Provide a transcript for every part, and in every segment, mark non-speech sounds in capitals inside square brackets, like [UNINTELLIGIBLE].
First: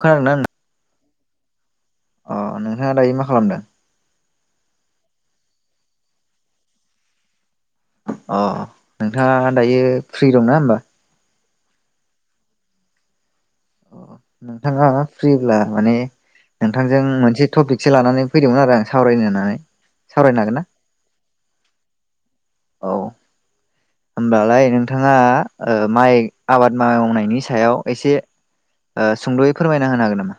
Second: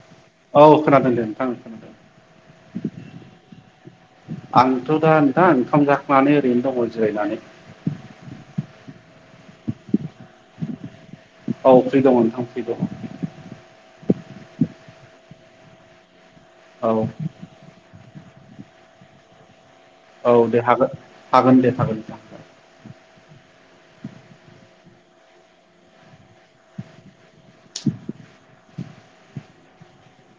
खोनादोंना नों औ खोनादों [UNINTELLIGIBLE] [INAUDIBLE] अ नोंथाङा दायो मा खालामदों आंथ' दा ओंखाम जाखांनानै ओरैनो दङ जिरायनानै अ नोंथाङा दायो फ्रि दंना होमबा औ फ्रि दङ नोंथां फ्रि दङ अ नोंथाङा फ्रिब्ला माने औ नोंथांजों मोनसे टपिकसो लानानै फैदोंमोन आरो आं सावरायनो होननानै औ सावरायनो हागोन दे ना हागो हागोन दे हागोन नोंथां होमबालाय नोंथाङा ओ माइ आबाद मावनायनि स- सायाव एसे ओ सुंद'यै फोरमायना होनो हागोन नामा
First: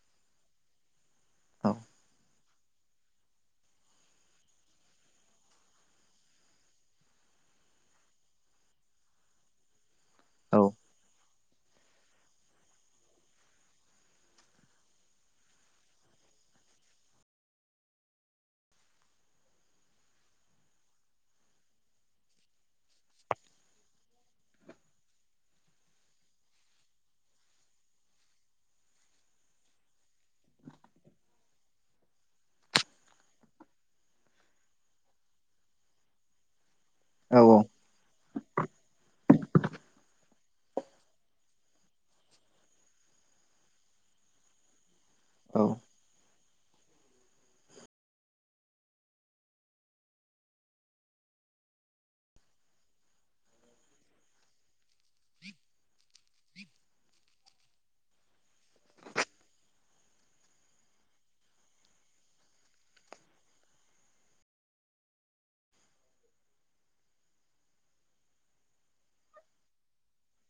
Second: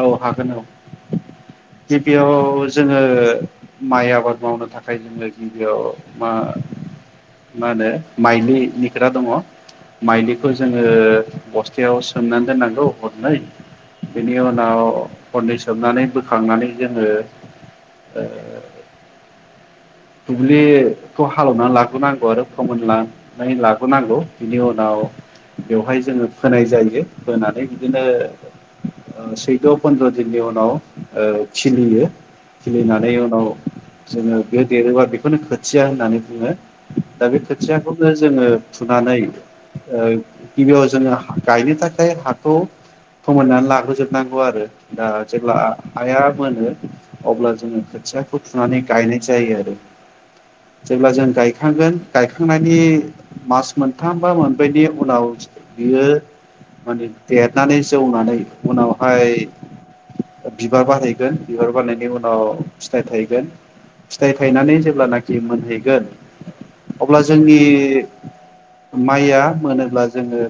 औ हागोन औ औ गिबियाव जोङो माइ आबाद मावनो थाखाय जोङो गिबियाव मा मा होनो माइलिनि खोथा दङ माइलिखौ औ जोङो बस्थायाव सोमनानै दोननांगौ हरनै बेनि उना- नाव हरनै सोमनानै बोखांनानै जोङो ओ दुब्लिखौ हालौवना लाग्रोनांगौ आरो फोमोननानै लाबोनांगौ बिनि उनाव बेवहाय जोङो फोनाय जायो फोनानै बिदिनो सैद' फन्द्र दिननि उनाव ओ खिलियो खिलिनानै उनाव जोङो बे देरोबा बेखौनो खोथिया होननानै बुङो दा औ बे औ खोथियाखौनो जोङो फुनानै ओ गिबियाव जोङो गायनो थाखाय हाखौ फोमोननानै लाग्रोजोबनांगौ आरो दा जेब्ला हाया मोनो अब्ला जोङो खोथियाखौ थुनानै गायनाय जायो आरो। जेब्ला जों गायखांगोन गायखांनायनि मास मोनथाम बा मोनब्रैनि उनाव बियो माने देरनानै जौनानै उनावहाय बिबार बारहैगोन बिबार बारनायनि उनाव फिथाइ थायगोन, फिथाइ थाइनानै जेब्लानाखि मोनहैगोन अब्ला जोंनि माइया मोनोब्ला जोङो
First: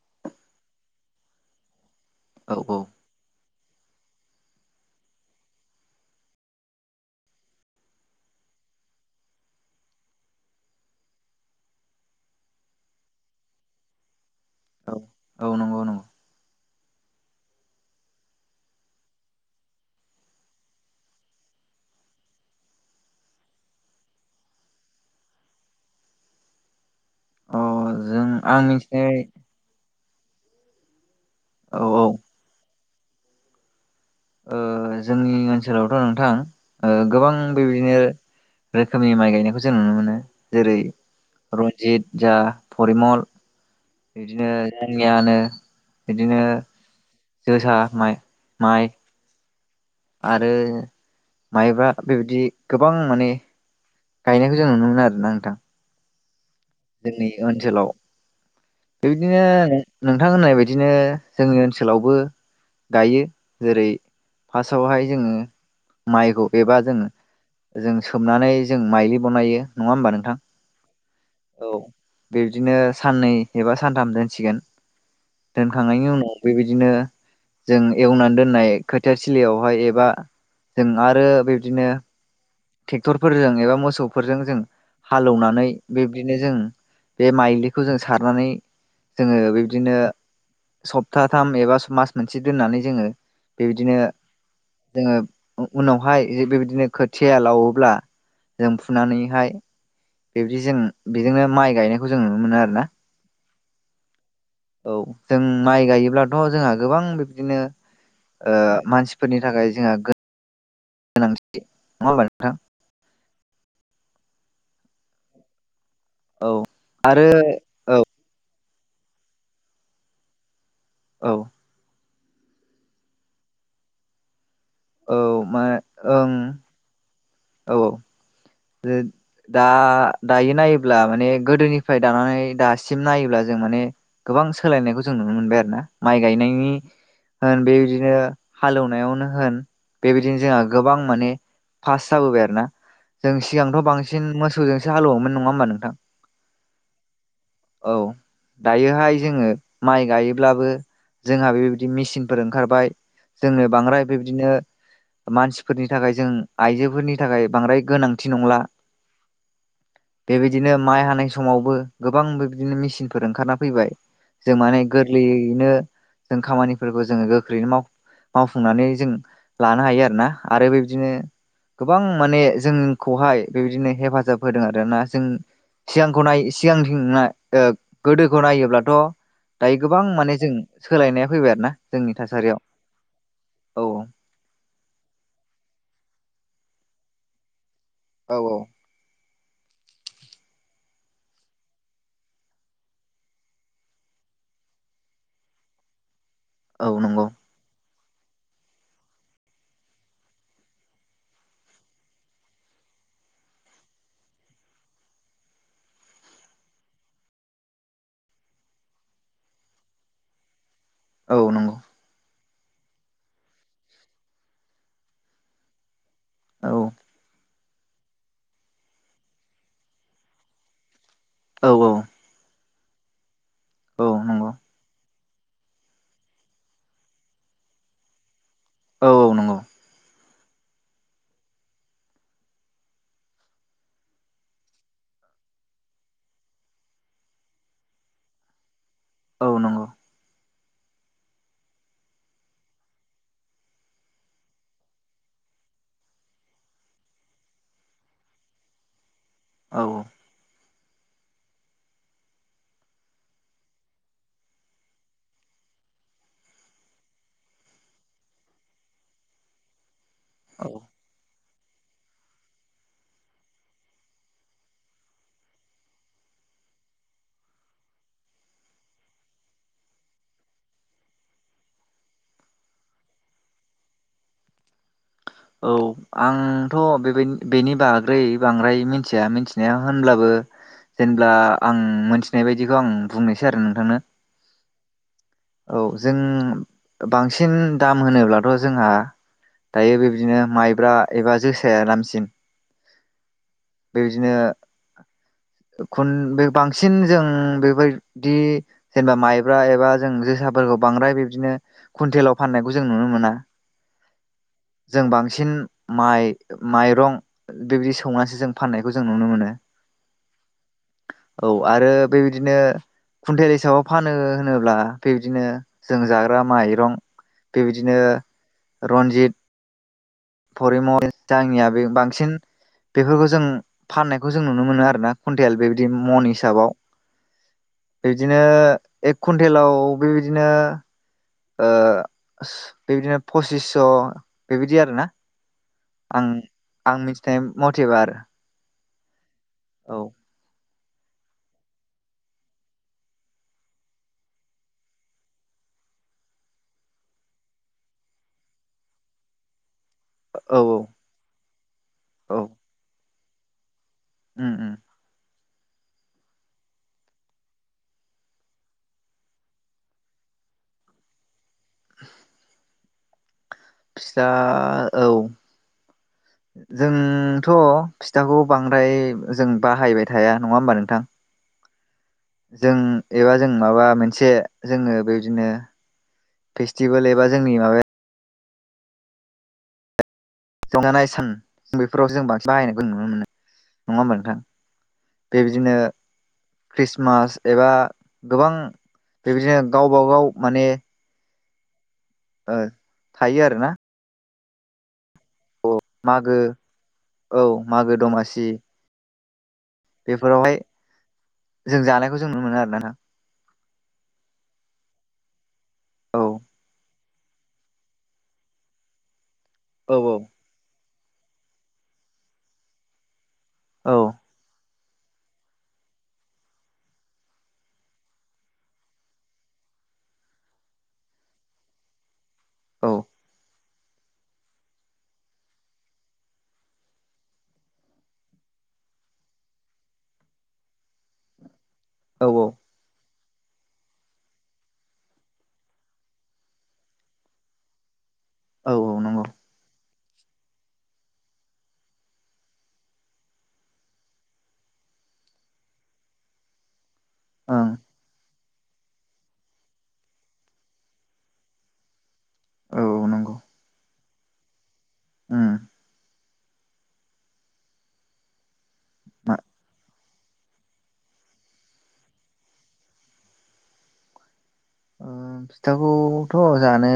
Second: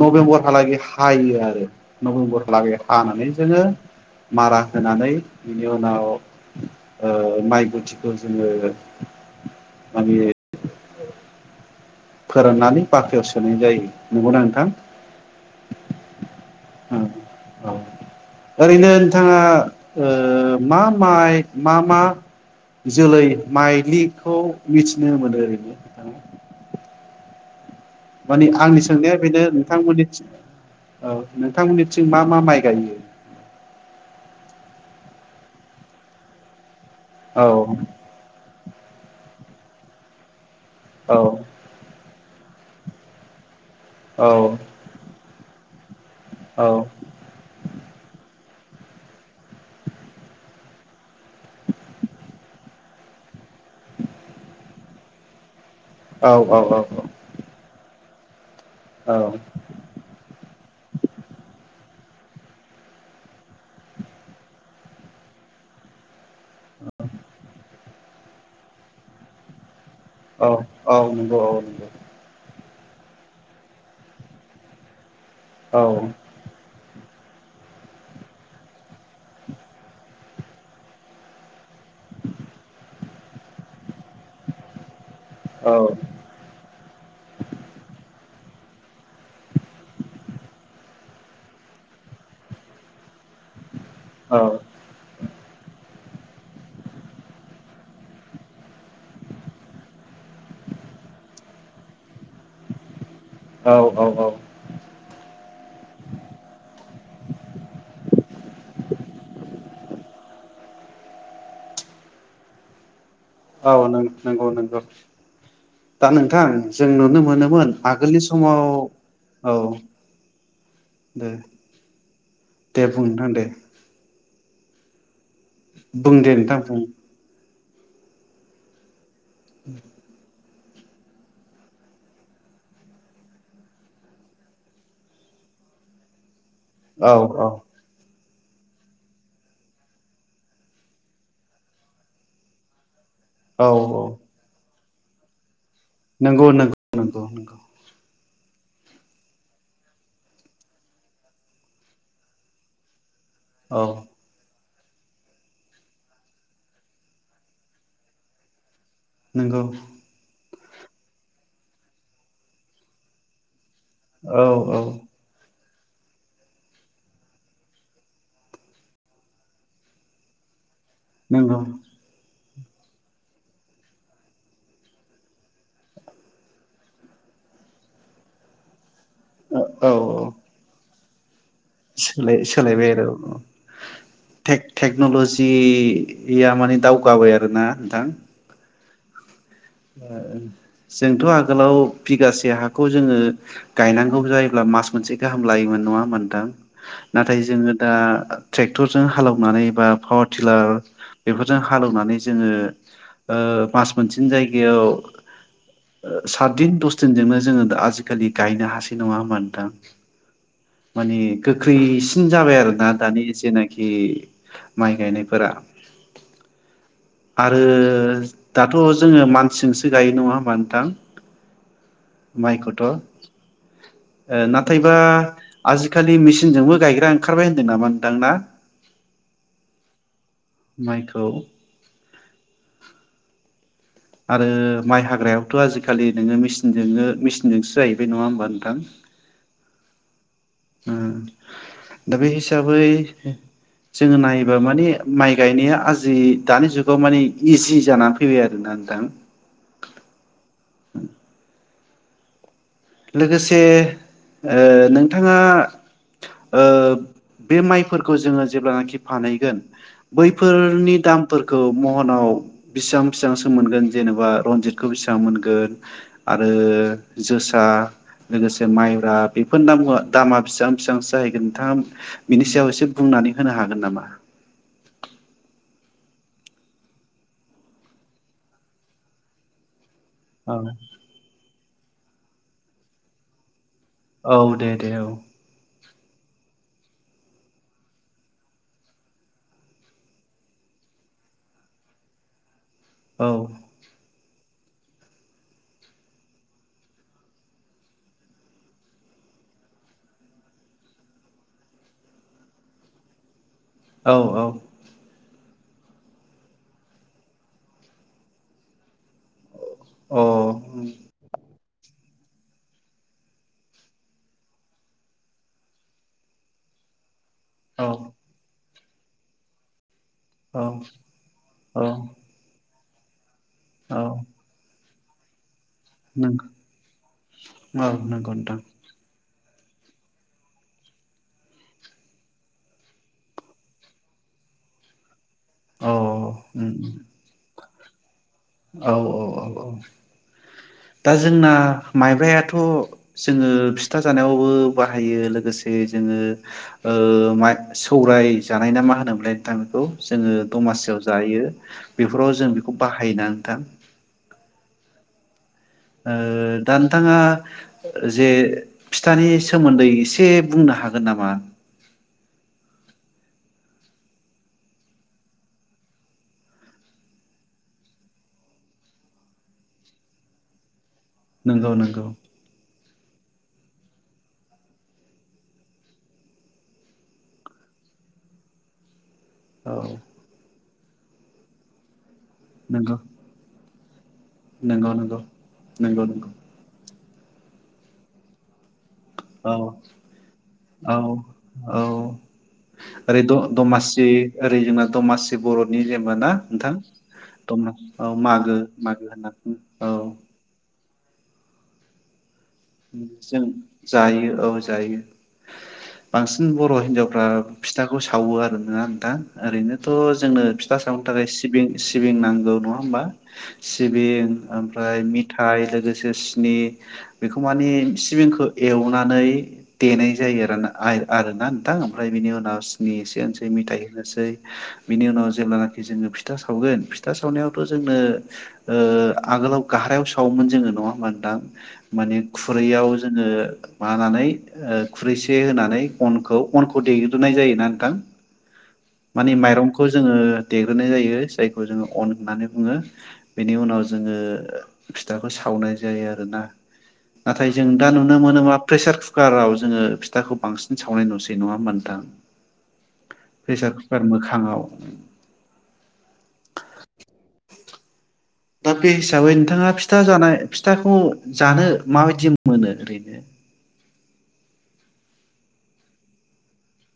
नबेम्बरहालागै हायो आरो। नबेम्बर औ औ हालागै हानानै जोङो मारा होनानै बिनि उनाव ओ माइ गुथ थिखौ जोङो माने ओ फोराननानै बाख्रियाव सोनाय जायो नंगौना नोंथां? औ औ नंगौ नंगौ। उम औ ओरैनो नोंथाङा ओ मा माइ मा मा जोलै माइलिखौ मिथिनो मोनो ओरैनो नोंथाङा? अ जों माने आं आंनि मिथिनाय सोंनाया बेनो नोंथांमोननि औ औ औ नोंथांमोननिथिं मा मा माइ गायो? ओ जोंनि ओनसोलावथ' नोंथां ओ गोबां औ बेबायदिनो रोखोमनि माइ गायनायखौ जों नुनो मोनो। जेरै औ रन्जित जा फरिमल औ औ इदिनो जोंनियानो बिदिनो जोसा माइ माइ आरो माइब्रा बेबायदि गोबां माने गायनायखौ जों नुनो [INAUDIBLE] आरोना नोंथां। औ। जोंनि ओनसोलाव औ बेबायदिनो नोंथां होननाय बायदिनो जोंनि ओनसोलाव बो गायो जेरै फार्स्टआवहाय जोङो माइखौ बेबा जोङो। जों सोमनानै जों माइलि ब'नायो। नङा होमबा नोंथां औ औ नोंगौ औ। ओ नोंगौ। बिदिनो साननै एबा सानथाम दोनसिगोन औ दोनखांनायनि उनाव बेबायदिनो जों एवनानै दोननाय खोथिया तिलियावहाय एबा जों आरो बिबदिनो टेक्टरफोरजों एबा मोसौ फोरजों जों हालौनानै औ बे बिदिनो जों बे माइलिखौ जों सारनानै जोङो बिबदिनो सप्ताथाम एबा [UNINTELLIGIBLE] मास मोनसे दोननानै जोङो। बेबदिनो जोङो उ उनाव बेवहाय जे बेबदिनो खोथिया लावोब्ला जों फुनानैहाय बेबदि जों बेजोंनो माइ गायनायखौ जों नुनो मोनो आरो ना। औ औ औ औ जों माइ गायोब्लाथ' जोंहा गोबां बिब्दिनो ओ मानसिफोरनि थाखाय जोंहा गोनां [INAUDIBLE] नङा होमबा नोंथां? औ नों नोंगौ नोंगौ। दा नोंथां औ जों नुनो आरो मोनोमोन औ आगोलनि समाव। औ दे। औ दे बुं नोंथां दे। औ मा बुं ओं दे नोंथां बुं बे दा दायो नायोब्ला माने गोदोनिफ्राय दानानै दासिम नायोब्ला जों माने गोबां सोलायनायखौ जों नुनो मोनबाय आरो ना माइ गायनाय। नि औ औ ओ बेबादि हालेवनायावनो होन बेबायदिनो जोंहा गोबां माने फास्ट जाबोबाय आरोना। जों औ सिगांथ' बांसिन मोसौजों एसे हालवोमोन नङा होनबानो नंगौ नंगौ नंगौ नंगौ। औ दायोहाय जोङो माइ गायोब्लाबो जोंहा बेबायदि मेचिनफोर ओंखारबाय‌। जोंङनो औ बांद्राय बेबदिनो मानसिफोरनि थाखाय जों आइजोफोरनि थाखाय बांद्राय। गोनांथि नंला नोंगौ। बेबायदिनो माइ हानाय समावबो गोबां बिदिनो मेसिनफोर ओंखारना। फैबाय औ जों औ माने गोरलैयैनो। जों खामानिफोरखौ जोङो गोख्रैनो मावफुंनानै जों लानो हायो आरोोना आरो बे बिदिनो नंगौ गोबां माने जोंखौहाय बेबायदिनो हेफाजाब होदों आर ना जों सिगांखौ नाय सिगांथि गोदोखौ नायोब्लाथ'। औ दायो औ गोबां माने जों सोलायनाया फैबाय आरोना जोंनि सोलाय थासारियाव सोलायबाय आरो औ टेक्न'ल'जि इया माने दावगाबाय आरो ना। औ औ ओ जोंथ' आगोलाव बिगासे हाखौ जोङो गायनांगौ जायोब्ला मास मोनसे गाहाम लायोमोन नङाहोबा औ नों नंगौ थां जोङो दा ट्रेक्टरजों हालौवनानै बा पावार टिलार बेफोरजों हालेवनानै जोङो मास मोनसेन जाय जाय सातदिन दस दिनजोंनो जोङो आजिखालि गायनो हासै नङा होनबा नोंथां माने औ नंगौ गोख्रैसिन जाबाय आरो ना दानि जेनाखि माइ गायनायफोरा औ आरो दाथ' जोङो मानसिजोंसो गायो नङा होमब नोंथां? औ औ थ' ओ औ नंगौ नाथायबा आजिखालि मेचिनजोंबो गायग्रा ओंखारबाय होनदों नामा नोंथां ना। औ औ नंगौ माइखौ आरो माइ हाग्रायावथ' आजिखालि नोङो मसिनजों मेचनजोंसो जाहैबाय नङा होमबा नोंथां। औ नंगौ ओ दा बे हिसाबै जोङो नायोबा माने माइ गायनाया आजि दानि जुगाव माने इजि जानानै फैबाय आरोना नोंदां? औ औ लोगोसे ओ नोंथाङा ओ बे माइफोरखौ जोङो जेब्लानाखि फानहैगोन औ बैफोरनि दाम फोरखौ महनाव बेसेबां बेसेबांसो मोनगोन जेनेबा रनजितखौ बेसेबां मोन आरो जोसा सा लोगोसे माइब्रा बेफोरनो बुंङो दामा बेसेबां बेसेबांसो जाहैगोन नोंथाङा बिनि सायाव एसे बुंनानै होनो हागोन नामा औ आंथ बेबाय बेनि बाग्रै बांद्राय मिथिया मिनथिनाया होनब्लाबो औ जेनब्ला आं मोनथि बे बायदिखो आं बुंनोसै आरो‌ नों औ दे दे औ औ जों बांसिन दाम होनोब्लाथ जोंहा दायो बेबदिनो माइब्रा एबा जोसाया दामसिन औ बिदिनो खन बांसि जों बेबायदि जेनेबा माइब्रा एबा जों जोसाफोरखौ बांद्राय बिब्दिनो कुवनटेलाव फाननायखौ जों नुनो मोना। औ औ सिन माइ माइरं बेबायदि सौनासो जों फाननायखौ जों जों नुनो मोनो अ औ औ आरो बेबायदिनो खुन्टेल हिसाबाव फानो होनोब्ला बेबायदिनो जों जाग्रा माइरं बेबायदिनो औ रन्जित परिमय जानिया औ बांसिन बेफोरखौ जों औ फाननायखौ जों नुनो मोनो आरोना खुन्टेल बे दि मन नंगौ हिसाबाव औ नंगौ बिदिनो नोंथां कुन्टेलाव बेबायदिनो ओ सो बेबायदिनो पसिसस बेबायदि आरोना औ आं आं मिथिनाय मथेबा आरो औ औ औ औ दा जोंना माइब्रायाथ जोंङो फिथा जानायावबो बाहायो लोगोसे जोंङो ओ मा सौराय जानाय ना मा होनोमोनलाय थांखौ जोंङो औ दमासियाव जायो बेफोराव औ जों बेखौ बाहायोना दा उम उम ओ दा नोंथाङा जे फिथानि सोमोन्दै एसे बुंनो हागोन नामा [INAUDIBLE] फिथा औ जोंथ' फिथाखौ बांद्राय जों बाहायबाय थाया नङा होमबा नोंथां नोंगौ नोंगौ जों एबा जों माबा मोनसे जोंङो बेबायदिनो फेस्टिभेल एबा जोंनि माबाया औ जानाय सान बेफोराव जों बां बाहायनायखौ नंगौ नुनो मोनो नङा ओमबा नोंथां नंगौ नंगौ नंगौ नंगौ मास एबा गोबां औ बेबायदिनो गावबागाव माने औ औ ओ ओरै द थायो आरोना दमासि ओरै माग दमासि जे बर'नि जेबा ना मागो नोंथां औ दङ' मागो औ दमासि मागो मागो होनना औ बेफोरावहाय जों जानायखौ जों नुनो मोनो आरोना नोंथां जों जायो औ जायो औ बांसिन बर' हिनजावफ्रा फिथाखौ सावो आरो ना नोंथां ओरैनोथ' औ जोंनो फिथा सावनो थाखाय सिबिं सिबिं नांगौ नङा होमबा सिबिं ओम- फ्राय मिथाइ लोगोसे सिनि बेखौ मानि सिबिंखो एवनानै देनाय जायो राना आय आरोना नोंथां ओमफ्राय बेनि उनाव औ नार्सनि एसेनोसै मिथाइ नोसै बिनि उनाव जेब्लानाखि जोङो फिथा सावगोन फिथा सावनायावथ' जोंनो ओ आगोलाव घाहारायाव सावोमोन जोङो नङा होमबा नोंथां माने औ खुरैयाव जोङो मानानै ओ खुरैसे होनानै अनखौ अनखौ देग्रोनाय जायोना नोंथां औ औ नंगौ मानि माइरंखौ खौ जोङो देग्रोनाय जायो जायखौ जोङो अन होननानै बुङो बेनि उनाव जोङो फिथाखौ सावनाय जायो आरोना नाथाय जों ओं दा नुनो मोनोमा प्रेसार कुकाराव जोङो फिथाखौ बांसिन सावनाय नुसै नङा होमबा नोंथां औ औ नंगौ प्रेसार पार मोखाङाव उम दा बे हिसाबै मा नोंथाङा फिथा जानाय फिथाखौ जानो माबायदि मोनो ओरैनो ओ फिथाखौथ' जानो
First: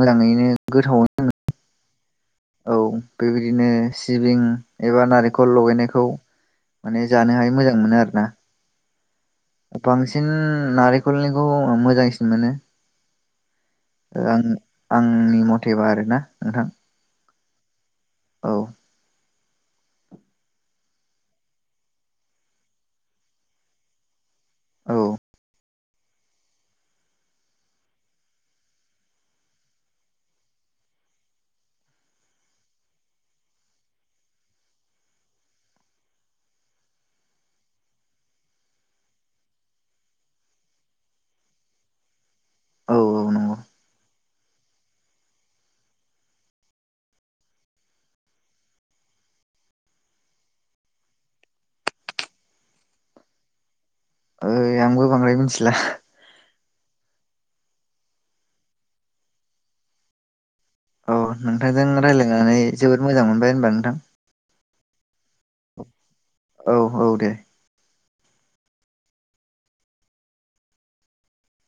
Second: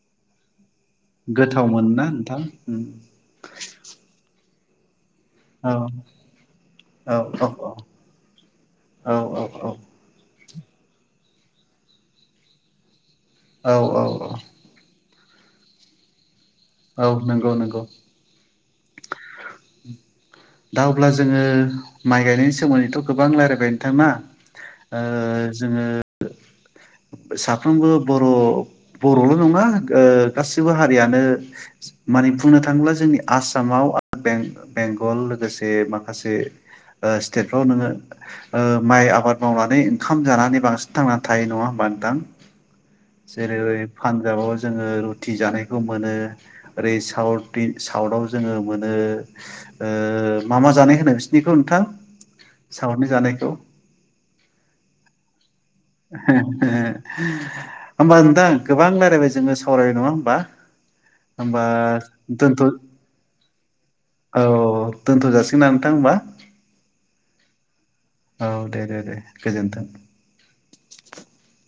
मोजाङैनो गोथावनो गोथाव मोनोना नोंथां नांङो औ बेबायदिनो सिबिं एबा नारि- खल औ लगायनायखौ माने जानो औ औ हाय मोजां मोनो आरोना। औ औ बांसिन नारेंखलनिखौ मोजांसिन मोनो। औ औ औ। आं आंनि मथेबा आरो ना नोंथां। औ नंगौ नंगौ। औ। दा अब्ला जोङो माइ गायनायनि सोमोन्दैथ' गोबां रायलायबाय नोथां ना औ ओ जोङो साफ्रोमबो बर' बर'ल' नङा ओ गासिबो हारियानो माने बुंनो थाङोब्ला जोंनि आसामाव बें-बेंगल लोगोसे माखासे स्टेटफ्राव नोङो ओ माइ आबाद मावनानै ओंखाम जानानै बांसिन थांनानै थायो नङा होमबा नोंथां? औ औ नंगौ जेरै पानजाबाव जोङो रुटि जानायखौ मोनो। ओरै साउथनि साउथाव जोङो मोनो ओ मा मा जानाय होनो बिसिनिखौ नोंथां साउथनि जानायखौ? ओय आंबो बांद्राय मोनथिला। होमबा नोंथां गोबां रायलायबाय जोङो सावरायबाय नङा होमबा? औ होमबा नोंथांजों रायज्लायनानै दोनथ' जोबोद मोजां मोनबाय होनबा नोंथां। दोन्थ'जासिगोन ना नोंथां होमबा? औ औ दे औ दे दे दे गोजोन्थों। [INAUDIBLE]